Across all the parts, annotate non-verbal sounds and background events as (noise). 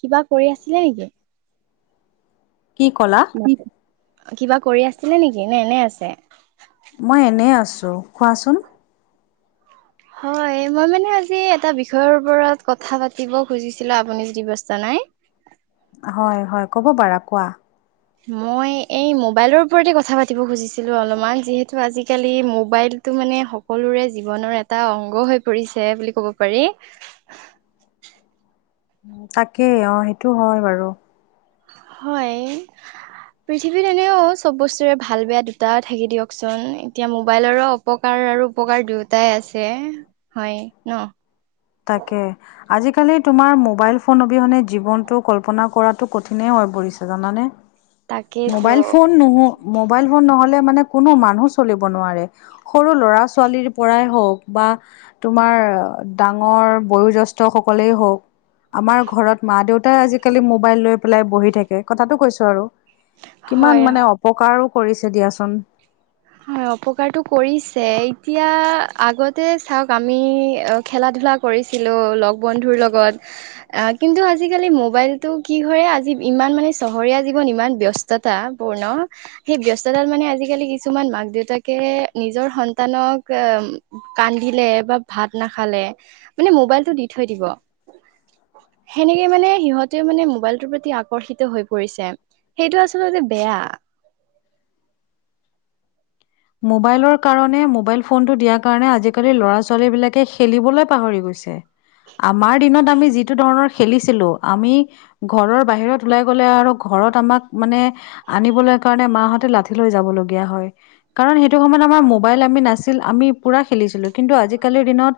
কিবা কৰি আছিলে নেকি? কি কলা? কিবা কৰি আছিলে নেকি নে এনে আছে? মই এনে আছোঁ কোৱাচোন? হয় মই মানে আজি এটা বিষয়ৰ ওপৰত কথা পাতিব খুজিছিলো আপুনি যদি ব্যস্ত নাই? (unintelligible) হয় হয় কব পাৰা কোৱা? মই এই মোবাইলৰ ওপৰতে কথা পাতিব খুজিছিলো অলপমান যিহেতু আজিকালি মোবাইল টো মানে সকলোৰে জীৱনৰ এটা অংগ হৈ পৰিছে বুলি ক'ব পাৰি। তাকেই অ সেইটো হয় বাৰু। হয়। পৃথিৱীত এনেও চব বস্তুৰে ভাল বেয়া দুটা থাকি দিয়কচোন, এতিয়া মোবাইলৰো অপকাৰ আৰু উপকাৰ দুয়োটাই আছে হয় ন তাকে আজিকালি তোমাৰ মোবাইল ফোন অবিহনে জীৱনটো কল্পনা কৰাটো কঠিনেই হৈ পৰিছে জানানে তাকেইতো মোবাইল ফোন ন মোবাইল ফোন নহ'লে মানে কোনো মানুহ চলিব নোৱাৰে সৰু ল'ৰা ছোৱালীৰ পৰাই হওক বা তোমাৰ ডাঙৰ বয়োজ্যেষ্ঠ সকলেই হওক আমাৰ ঘৰত মা দেউতাই আজিকালি মোবাইল লৈ পেলাই বহি থাকে কথাটো কৈছো আৰু হয় কিমান হয়। মানে অপকাৰো কৰিছে দিয়াচোন হয় অপকাৰটো কৰিছে এতিয়া আগতে চাওক আমি খেলা ধূলা কৰিছিলোঁ লগ বন্ধুৰ লগত আজি কালি মোবাইলটো কি হয় আজি ইমান মানে চহৰীয়া জীৱন ইমান ব্যস্ততাপূৰ্ণ সেই ব্যস্ততাত মানে আজিকালি কিছুমান মাক দেউতাকে নিজৰ সন্তানক কান্দিলে বা ভাত নাখালে মানে মোবাইল টো দি থৈ দিব সেনেকে মানে সিহঁতেও মানে মোবাইলটোৰ প্ৰতি আকৰ্ষিত হৈ পৰিছে সেইটো আচলতে বেয়া মোবাইলৰ কাৰণে মোবাইল ফোনতটো দিয়াৰ কাৰণে আজিকালি ল'ৰা ছোৱালী বিলাকে খেলিবলৈ পাহৰি গৈছে ছে আমাৰ দিনত আমি যিটো ধৰণৰ খেলিছিলো আমি ঘৰৰ বাহিৰত ওলাই গ'লে আৰু ঘ ঘৰত আমাক মানে আনিবলৈ কাৰণে মাহঁতে লাঠি লৈ যাব লগীয়া হয় কাৰণ সেইটো সময়ত আমাৰ মোবাইল আমি নাছিল আমি পুৰা খেলিছিলো কিন্তু আজিকালিৰ দিনত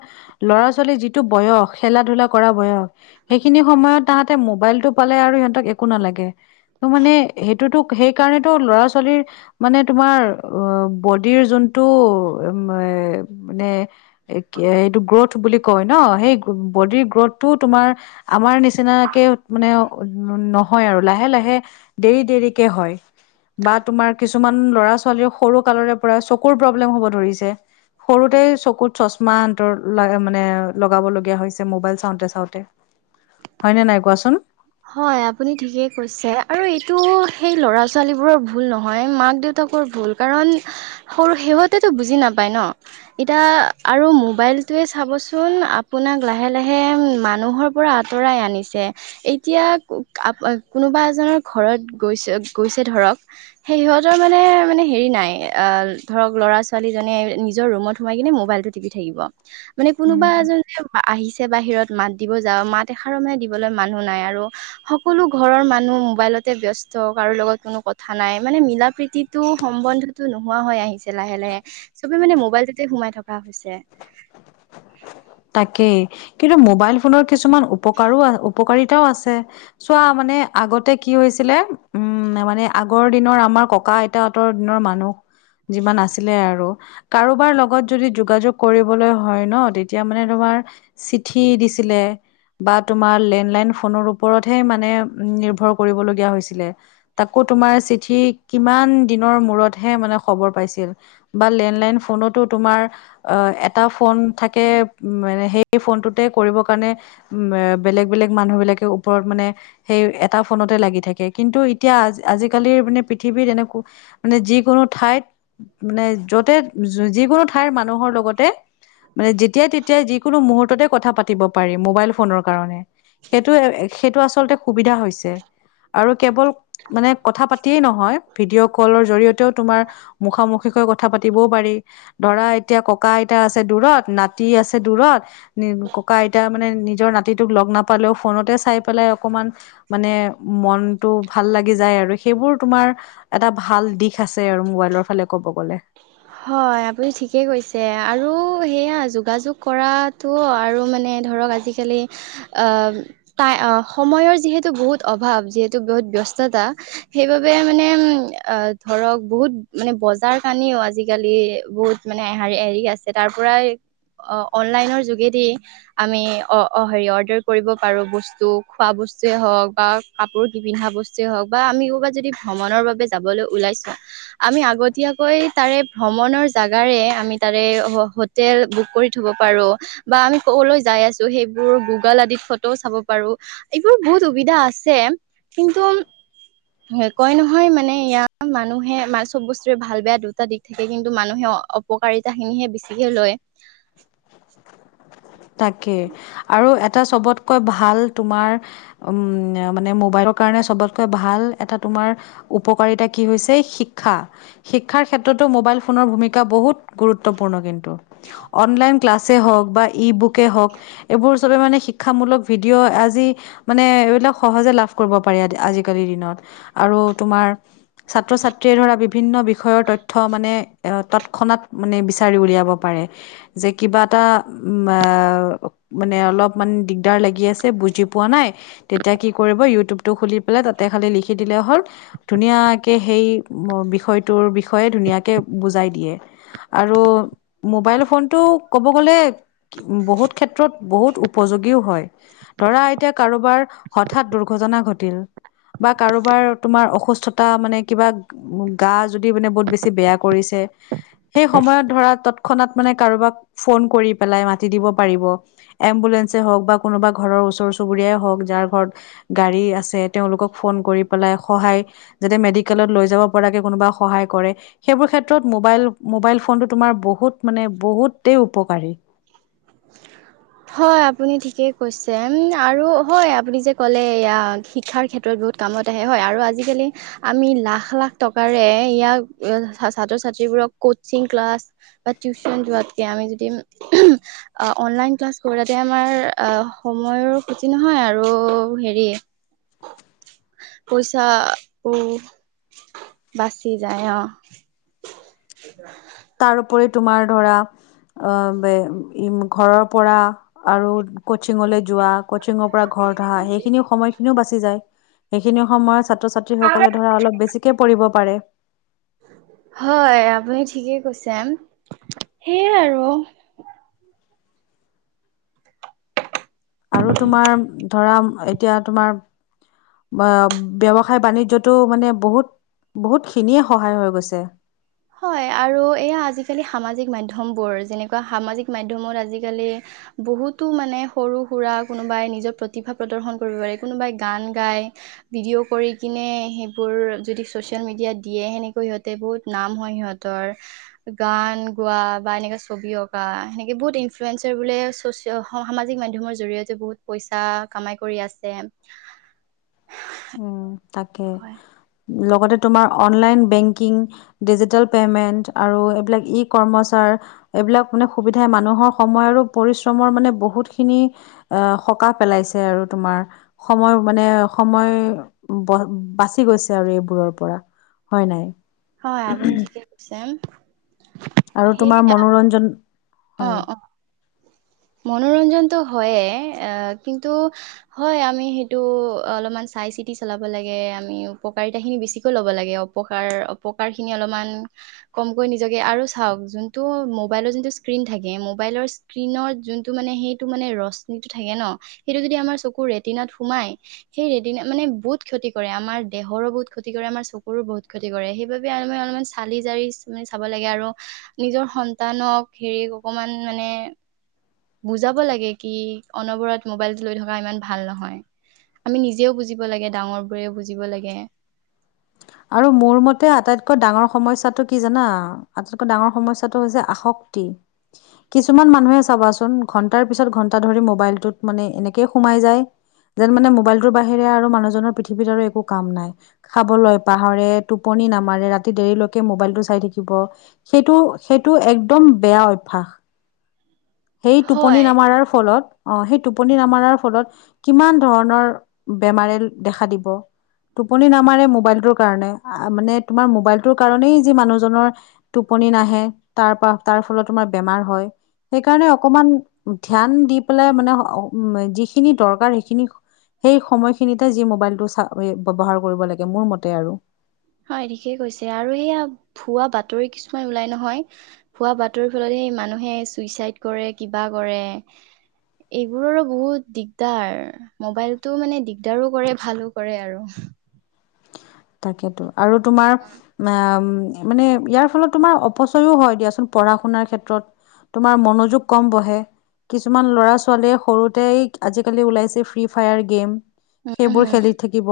ল'ৰা ছোৱালী যিটো বয়স খেলা ধূলা কৰা বয়স সেইখিনি সময়ত তাহ সহতে মোবাইল টো পালে আৰু সিহঁতক একো নালাগে ত মানে সেইটোতো সেইকাৰণেতো ল'ৰা ছোৱালীৰ মানে তোমাৰ অ বডিৰ যোনটো এ মানে এ এইটো গ্ৰথ বুলি কয় ন সেই বডিৰ গ্ৰথটো তোমাৰ আমাৰ নিচিনাকে মানে নহয় আৰু লাহে লাহে দেৰি দেৰিকে হয় বা তোমাৰ কিছুমান ল'ৰা ছোৱালী সৰু কালৰে পৰা চকুৰ প্ৰব্লেম হ'ব ধৰিছে সৰুতে চকুত চচমা- মানে লগাব লগীয়া হৈছে মবাইল চাওঁতে চাওঁতে হয়নে নাই কোৱাচোন। হয় আপুনি ঠিকেই কৈছে আৰু এইটো সেই ল'ৰা ছোৱালী বোৰৰ ভুল নহয় মাক দেউতা কৃষৰ ভূল কাৰণ সৰু সিহঁতেটো বুজি নাপায় ন। সেইটোৱে চাবচোন আপোনাক লাহে লাহে মানুহৰ পৰা আঁতৰাই আনিছে। এতিয়া কোনোবা এজনৰ ঘৰত গৈছে গৈছে ধৰক সেই সিহঁতৰ মানে- মানে হেৰি নাই ধৰক ল'ৰা ছোৱালী জনে নিজৰ ৰুমত সোমাই কিনে মোবাইলটো টিপি থাকিব। মানে কোনোবা উম এজনে আহিছে বাহিৰত মাত দিব যাওঁ মাত এষাৰো মানে দিবলৈ মানুহ নাই আৰু- সকলো ঘৰৰ মানুহ মোবাইলতে ব্যস্ত কাৰো লগত কোনো কথা নাই মানে মিলা প্ৰীতি- টো সম্বন্ধতো নোহোৱা হৈ আহিছে লাহে লাহে চবে মানে মোবাইলটোতে সোমাই থকা হৈছে। (unintelligible) তাকেই কিন্তু মোবাইল ফোনৰ কিছুমান উপকাৰো উপকাৰী- তাও আছে চোৱা মানে আগতে কি হৈছিলে উম মানে- আগৰ দিনৰ আমাৰ ককা আইতাহঁতৰ দিনৰ মানুহ যিমান আছিলে আৰু- কাৰোবাৰ লগত যদি যোগাযোগ কৰিবলৈ হয় ন তেতি- তিয়া মানে তোমাৰ চিঠি দিছিলে। বা তোমাৰ লেণ্ডলাইন ফোনৰ ওপৰতহে মানে উ নিৰ্ভৰ কৰিবলগীয়া হৈছিলে তাকো- তোমাৰ চিঠি কিমান দিনৰ মূৰত মানে খবৰ পাইছিল বা লেণ্ডলন ফোনটো- তোমাৰ এটাও ফৌন থাকি- তে মানে সেই ফোনটোতে কৰিবৰ কাৰণে উ বেলেগ বেলেগ মানুহ বিলাকে ওপৰত মানে- সেই এটা ফোনতে লাগি থাকে কিন্তু এতিয়া আজিকালিৰ মানে পৃথিৱীত এনে মানে যি- যিকোনো ঠাইত মানে যতে যিকোনো ঠাইৰ মানুহৰ লগতে- মানে দিব পাৰি মোবাইল ফোনৰ কাৰনে সেইটো আচলতে সুবিধা হৈছে। আৰু কেৱল মানে কথা পাতিয়েই নহয় হয় ভিডিঅ' কলৰ জৰিয়তেও তোমাৰ মুখা মুখিকৈ কথা পাতিবও পাৰি ধৰা এতিয়া ককা আইতা আছে দূৰত, নাতি আছে দূৰত ককা আইতা মানে নিজৰ নাতিটোক লগ নাপালেওঁ ফোনতে চাই পেলাই- এ অকমান মানে মনতটো ভাল লাগি যায় আৰু সেইবোৰ তোমাৰ এটা ভাল দি দিশ আছে আৰু মোবাইলৰ ফালে ক'ব গ'লে। হয় আপুনি ঠিকে কৈছে আৰু সেয়া যোগাযোগ কৰাটো আৰু মানে ধৰক আজি কালি অহ টাই আহ সময়ৰ যিহেতু বহুত অভাৱ যিহেতু বহুত ব্যস্ত- ৰাস্ততা সেইবাবে মানে ধৰক বহুত মানে বজাৰ কানিও আজি- আজিকালি বহুত মানে হেৰি আছে তাৰ পৰাই অহ অনলাইনৰ যোগেদি আমি অহ অহ হেৰি অৰ্ডাৰ কৰিব পাৰো বস্তু খোৱা বস্তু বস্তুৱে হওঁক বা কাপোৰ কি পিন্ধা বস্তুৱে হওঁক বা আমি কবাত যদি ভ্ৰমণৰ বাবে যাবলৈ ওলাইছো আমি আগতীয়াকৈ তাৰে ভ্ৰমণৰ জাগাৰে আমি তাৰে হোটেল বুক কৰি থব পাৰো বা আমি ক'বলৈ যা- চাই আছো সেইবোৰ গুগল আদি ফটোও চাব পাৰো এইবোৰ বহুত সুবিধা আছে- কিন্তু, হয় কয় নহয় মানে ইয়াৰ মানুহে মা চব বস্তুৰে ভাল বেয়া দুটা দিশ- থাকে কিন্তু মানুহে অপকাৰিতা খিনিহে বেছিকে লয়। তাকে আৰু এটা চবতকৈ ভাল তোমাৰ উম মানে মোবাইল কাৰণে চবতকৈ ভাল এটা তোমাৰ উপকাৰিতা কি হৈছে শিক্ষা শিক্ষাৰ ক্ষেত্ৰত তো মবাইল ফোনৰ ভূমিকা বহুত গুৰুতত্বপূৰ্ন কিন্তু। অনলাইন ক্লাছেই হক বা- ই বুকে হওঁক এইবোৰ চবে মানে শিক্ষামূলক ভিডিঅ' আজি মানে এইবিলাক সহজে লাভ- কৰিব পাৰি আজিকালি দিনত আৰু তোমাৰ- ছাত্ৰ ছাত্ৰীয়ে ধৰা বিভিন্ন বিষয়ৰ তথ্য মানে এ তৎক্ষণাত মানে বিচাৰি উলিয়াব পাৰে। যে কিবা এটা উম এ মানে অলপ মান দিগদাৰ লাগি আছে বুজি পোৱা নাই তেতিয়া কি কৰিব ইউটিউব টো খুলি পেলাই তাতে- তাতে খালি লিখি দিলে হল‌ ধুনীয়াকে সেই বিষয়টোৰ বিষয়ে ধুনীয়াকে বুজাই- শিকাই‌ দিয়ে আৰু মোবাইল ফোনটো ক'ব গ'লে উম বহুত ক্ষেত্ৰত বহুত উপযোগীও হয় ধৰা এইতিয়া কাৰোবাৰ হঠাৎ দুৰ্ঘটনা ঘটিল বা কাৰোবাৰ তোমাৰ অসুস্থতা মানে কিবা গা যদি মানে বহুত বেছি বেয়া কৰিছে সেই সময়ত ধৰা তৎক্ষণাৎ মানে কাৰোবাক ফোন কৰি পেলাই মাতি দিব পাৰিব এম্বুলেঞ্চে হওঁক বা কোনোবা ঘৰৰ ওচৰ চুবুৰীয়াই হওঁক যাৰ ঘৰত গাড়ী আছে তেওঁলোকক ফোন কৰি পেলাই সহায় যাতে মেডিকেলত লৈ যাব পৰাকে কোনোবা সহায় কৰে। সেইবোৰ ক্ষেত্ৰত মোবাইল মোবাইল ফোনটো তোমাৰ বহুত মানে বহুতেই উপকাৰী। হয় আপুনি ঠিকেই কৈছে উম আৰু হয় আপুনি যে ক'লে এয়া শিক্ষাৰ ক্ষেত্ৰত কামত আহে হয় আৰু আজি কালি আমি লাখ লাখ টকাৰে ইয়াক ছাত্ৰ ছাত্ৰী বোৰক কাছিং ক্লাছ তিউচন যোৱা কেইদিন অনলাইন ক্লাছ ঘৰাতে আমাৰ অহ সময়ৰ ক্ষতি নহয় আৰু হেৰি পইচা ও বাচি যায় অহ তাৰোপৰি তোমাৰ ধৰা অহ ঘৰৰ পৰা আৰু কচিংলৈ যোৱা কচিংৰ পৰা ঘৰত অহা সেইখিনিও সময়খিনিও বাছি যায়। সেইখিনি সময়ত ছাত্ৰ ছাত্ৰীসকলে ধৰা অলপ বেছিকে পঢ়িব পাৰে। হয় আপুনি ঠিকেই কৈছে। সেইয়াই আৰু। আৰু তোমাৰ ধৰা এতিয়া তোমাৰ বা ব্যৱসায় বাণিজ্যটো মানে বহুত বহুতখিনিয়ে সহায় হৈ গৈছে। হয় আৰু এয়া আজিকালি সামাজিক মাধ্যমবোৰ যেনেকুৱা সামাজিক মাধ্যমত আজিকালি বহুতো মানে সৰু সুৰা কোনোবাই নিজৰ প্ৰতিভা প্ৰদৰ্শন কৰিব পাৰে কোনোবাই গান গাই ভিডিঅ' কৰি কিনে সেইবোৰ যদি ছচিয়েল মিডিয়াত দিয়ে সেনেকৈ সিহঁতে বহুত নাম হয় সিহঁতৰ। গান গোৱা যেনেকৈ ছবি অঁকা যেনেকৈ বহুত ইন্লুৱেঞ্জা বোৰে সামাজিক মাধ্যমৰ জৰিয়তে বহুত পইচা কামাই কৰি আছে। উম তাকে! হয় লগতে তোমাৰ অনলাইন বেংকিং ডিজিটেল পেমেন্ট আৰু এইবিলাক ই কৰ্মচাৰ এইবিলাক পোৰা সুবিধাই মানুহক সময় আৰু পৰিস্বম মানে বহুতখিনি এ সকাহ পেলাইছে আৰু তোমাৰ সময় মানে সময় বাচি গৈছে আৰু এইবোৰৰ পৰা হয় নাই? হয় আপুনি ঠিকে আছে। আৰু তোমাৰ মনোৰঞ্জন অ হয় অ। মনোৰঞ্জনটো হয় এ কিন্তু আমি সেইটো অলপমান চাই চিটি চলাব লাগে আমি উপকাৰিতা খিনি বেছিকৈ ল'ব লাগে অপকাৰ অপকাৰ খিনি অলপমান কমকৈ নিজকে আৰু চাওক যোনটো মোবাইলৰ যোনটো স্ক্ৰীন থাকে মোবাইলৰ স্ক্ৰীনঅত যোনটো মানে সেইটো মানে ৰশ্মিটো থাকে ন সেইটো যদি আমাৰ চকু ৰেটিনাত সোমাই সেই ৰেদিনাত মানে বহুত ক্ষতি কৰে আমাৰ দেহৰো বহুত ক্ষতি কৰে আমাৰ চকুৰো বহুত ক্ষতি কৰে সেইবাবে আমি অলপমান চালি জাৰি মানে চাব লাগে আৰু নিজৰ সন্তানক হেৰি অকমান মানে বুজাব লাগে কি অনবৰত মোবাইলটো লৈ থকা ইমান ভাল নহয়। আমি নিজেও বুজিব লাগে ডাঙৰ বোৰেও বুজিব লাগে। আৰু মোৰ মতে আটাইতকৈ ডাঙৰ সমস্যাটো কি জানা আটাইতকৈ ডাঙৰ সমস্যাটো হৈছে কিছুমান মানুহে চাবাচোন ঘণ্টা পিছত ঘণ্টা ধৰি মোবাইলটো এনেকে সোমাই যায় যেন মানে মোবাইলটোৰ বাহিৰে আৰু মানুহনৰ পৃথিৱীত আৰু একো কাম নাই। খাবলৈ পাহৰে টোপনি নামাৰে ৰাতি দেৰিলৈকে মোবাইলটো চাই থাকিব সেইটো সেইটো এক্দম বেয়া অভ্যাস। উ! সেই টোপনি নামৰাৰ ফলত অ সেই টোপনি নামাৰাৰ ফলত কিমান ধৰণৰ বেমাৰে দেখা দিব টোপনি নামাৰে মোবাইলটোৰ কাৰণে মানে তোমাৰ মোবাইলটোৰ কাৰণেই যি মানুহজনৰ টোপনি নাহে তাৰ পৰা তাৰ ফলত তোমাৰ বেমাৰ হয় সেইকাৰণে অকমান ধ্যান দি পেলাই মানে যিখিনি দৰকাৰ সেইখিনি সেই সময়খিনিতে যি মোবাইলটো চ ব্যৱহাৰ কৰিব লাগে মোৰ মতে আৰু হয় ঠিকেই কৈছে আৰু সেয়া ভুৱা বাতৰি কিছুমান ওলাই নহয় ভুৱা বাতৰিৰ ফলত স মানুহে চুইচাইদ কৰে কিবা কৰে এইবোৰৰো বহুত দিগদাৰ মোবাইলতটো মানে দিগদাৰো কৰে ভালো কৰে আৰু অ তাকেইেতো আৰু তোমাৰ উম উ মানে ইয়াৰ ফলত তোমাৰ অপচয়ও হয় দিয়াচোন পঢ়া শুনাৰ ক্ষেত্ৰত তোমাৰ মনোযোগ কম বহে কিছুমান ল'ৰা ছোৱালীয়ে সৰুতে আজিকালি ওলাইছে ফ্ৰী ফায়াৰ গেম সেইবোৰ হম খেলি থাকিব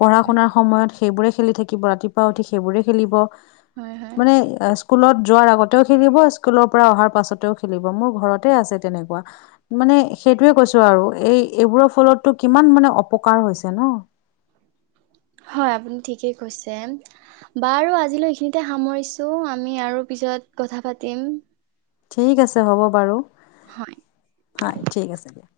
পঢ়া শুনাৰ সময়ত সেইবোৰে খেলি থাকিব ৰাতিপুৱা উঠি সেইবোৰে খেলিব হয় হয় মানে স্কুলত যোৱাৰ আগতেও খেলিব স্কুলৰ পৰা অহাৰ পাছতেও খেলিব মোৰ ঘৰতে আছে তেনেকুৱা ম মানে সেইটোয়ে কৈছো আৰু এই এইবোৰৰ ফলতটো কিমান মানে অপকাৰ হৈছে ন হয় আপুনি ঠিকেই কৈছে বাৰু আজিলৈ এইখিনিতে সামৰিছো আমি আৰু পিছত কথা পাতিম ঠিক আছে হ'ব বাৰু হয়। হয় ঠিক আছে দিয়া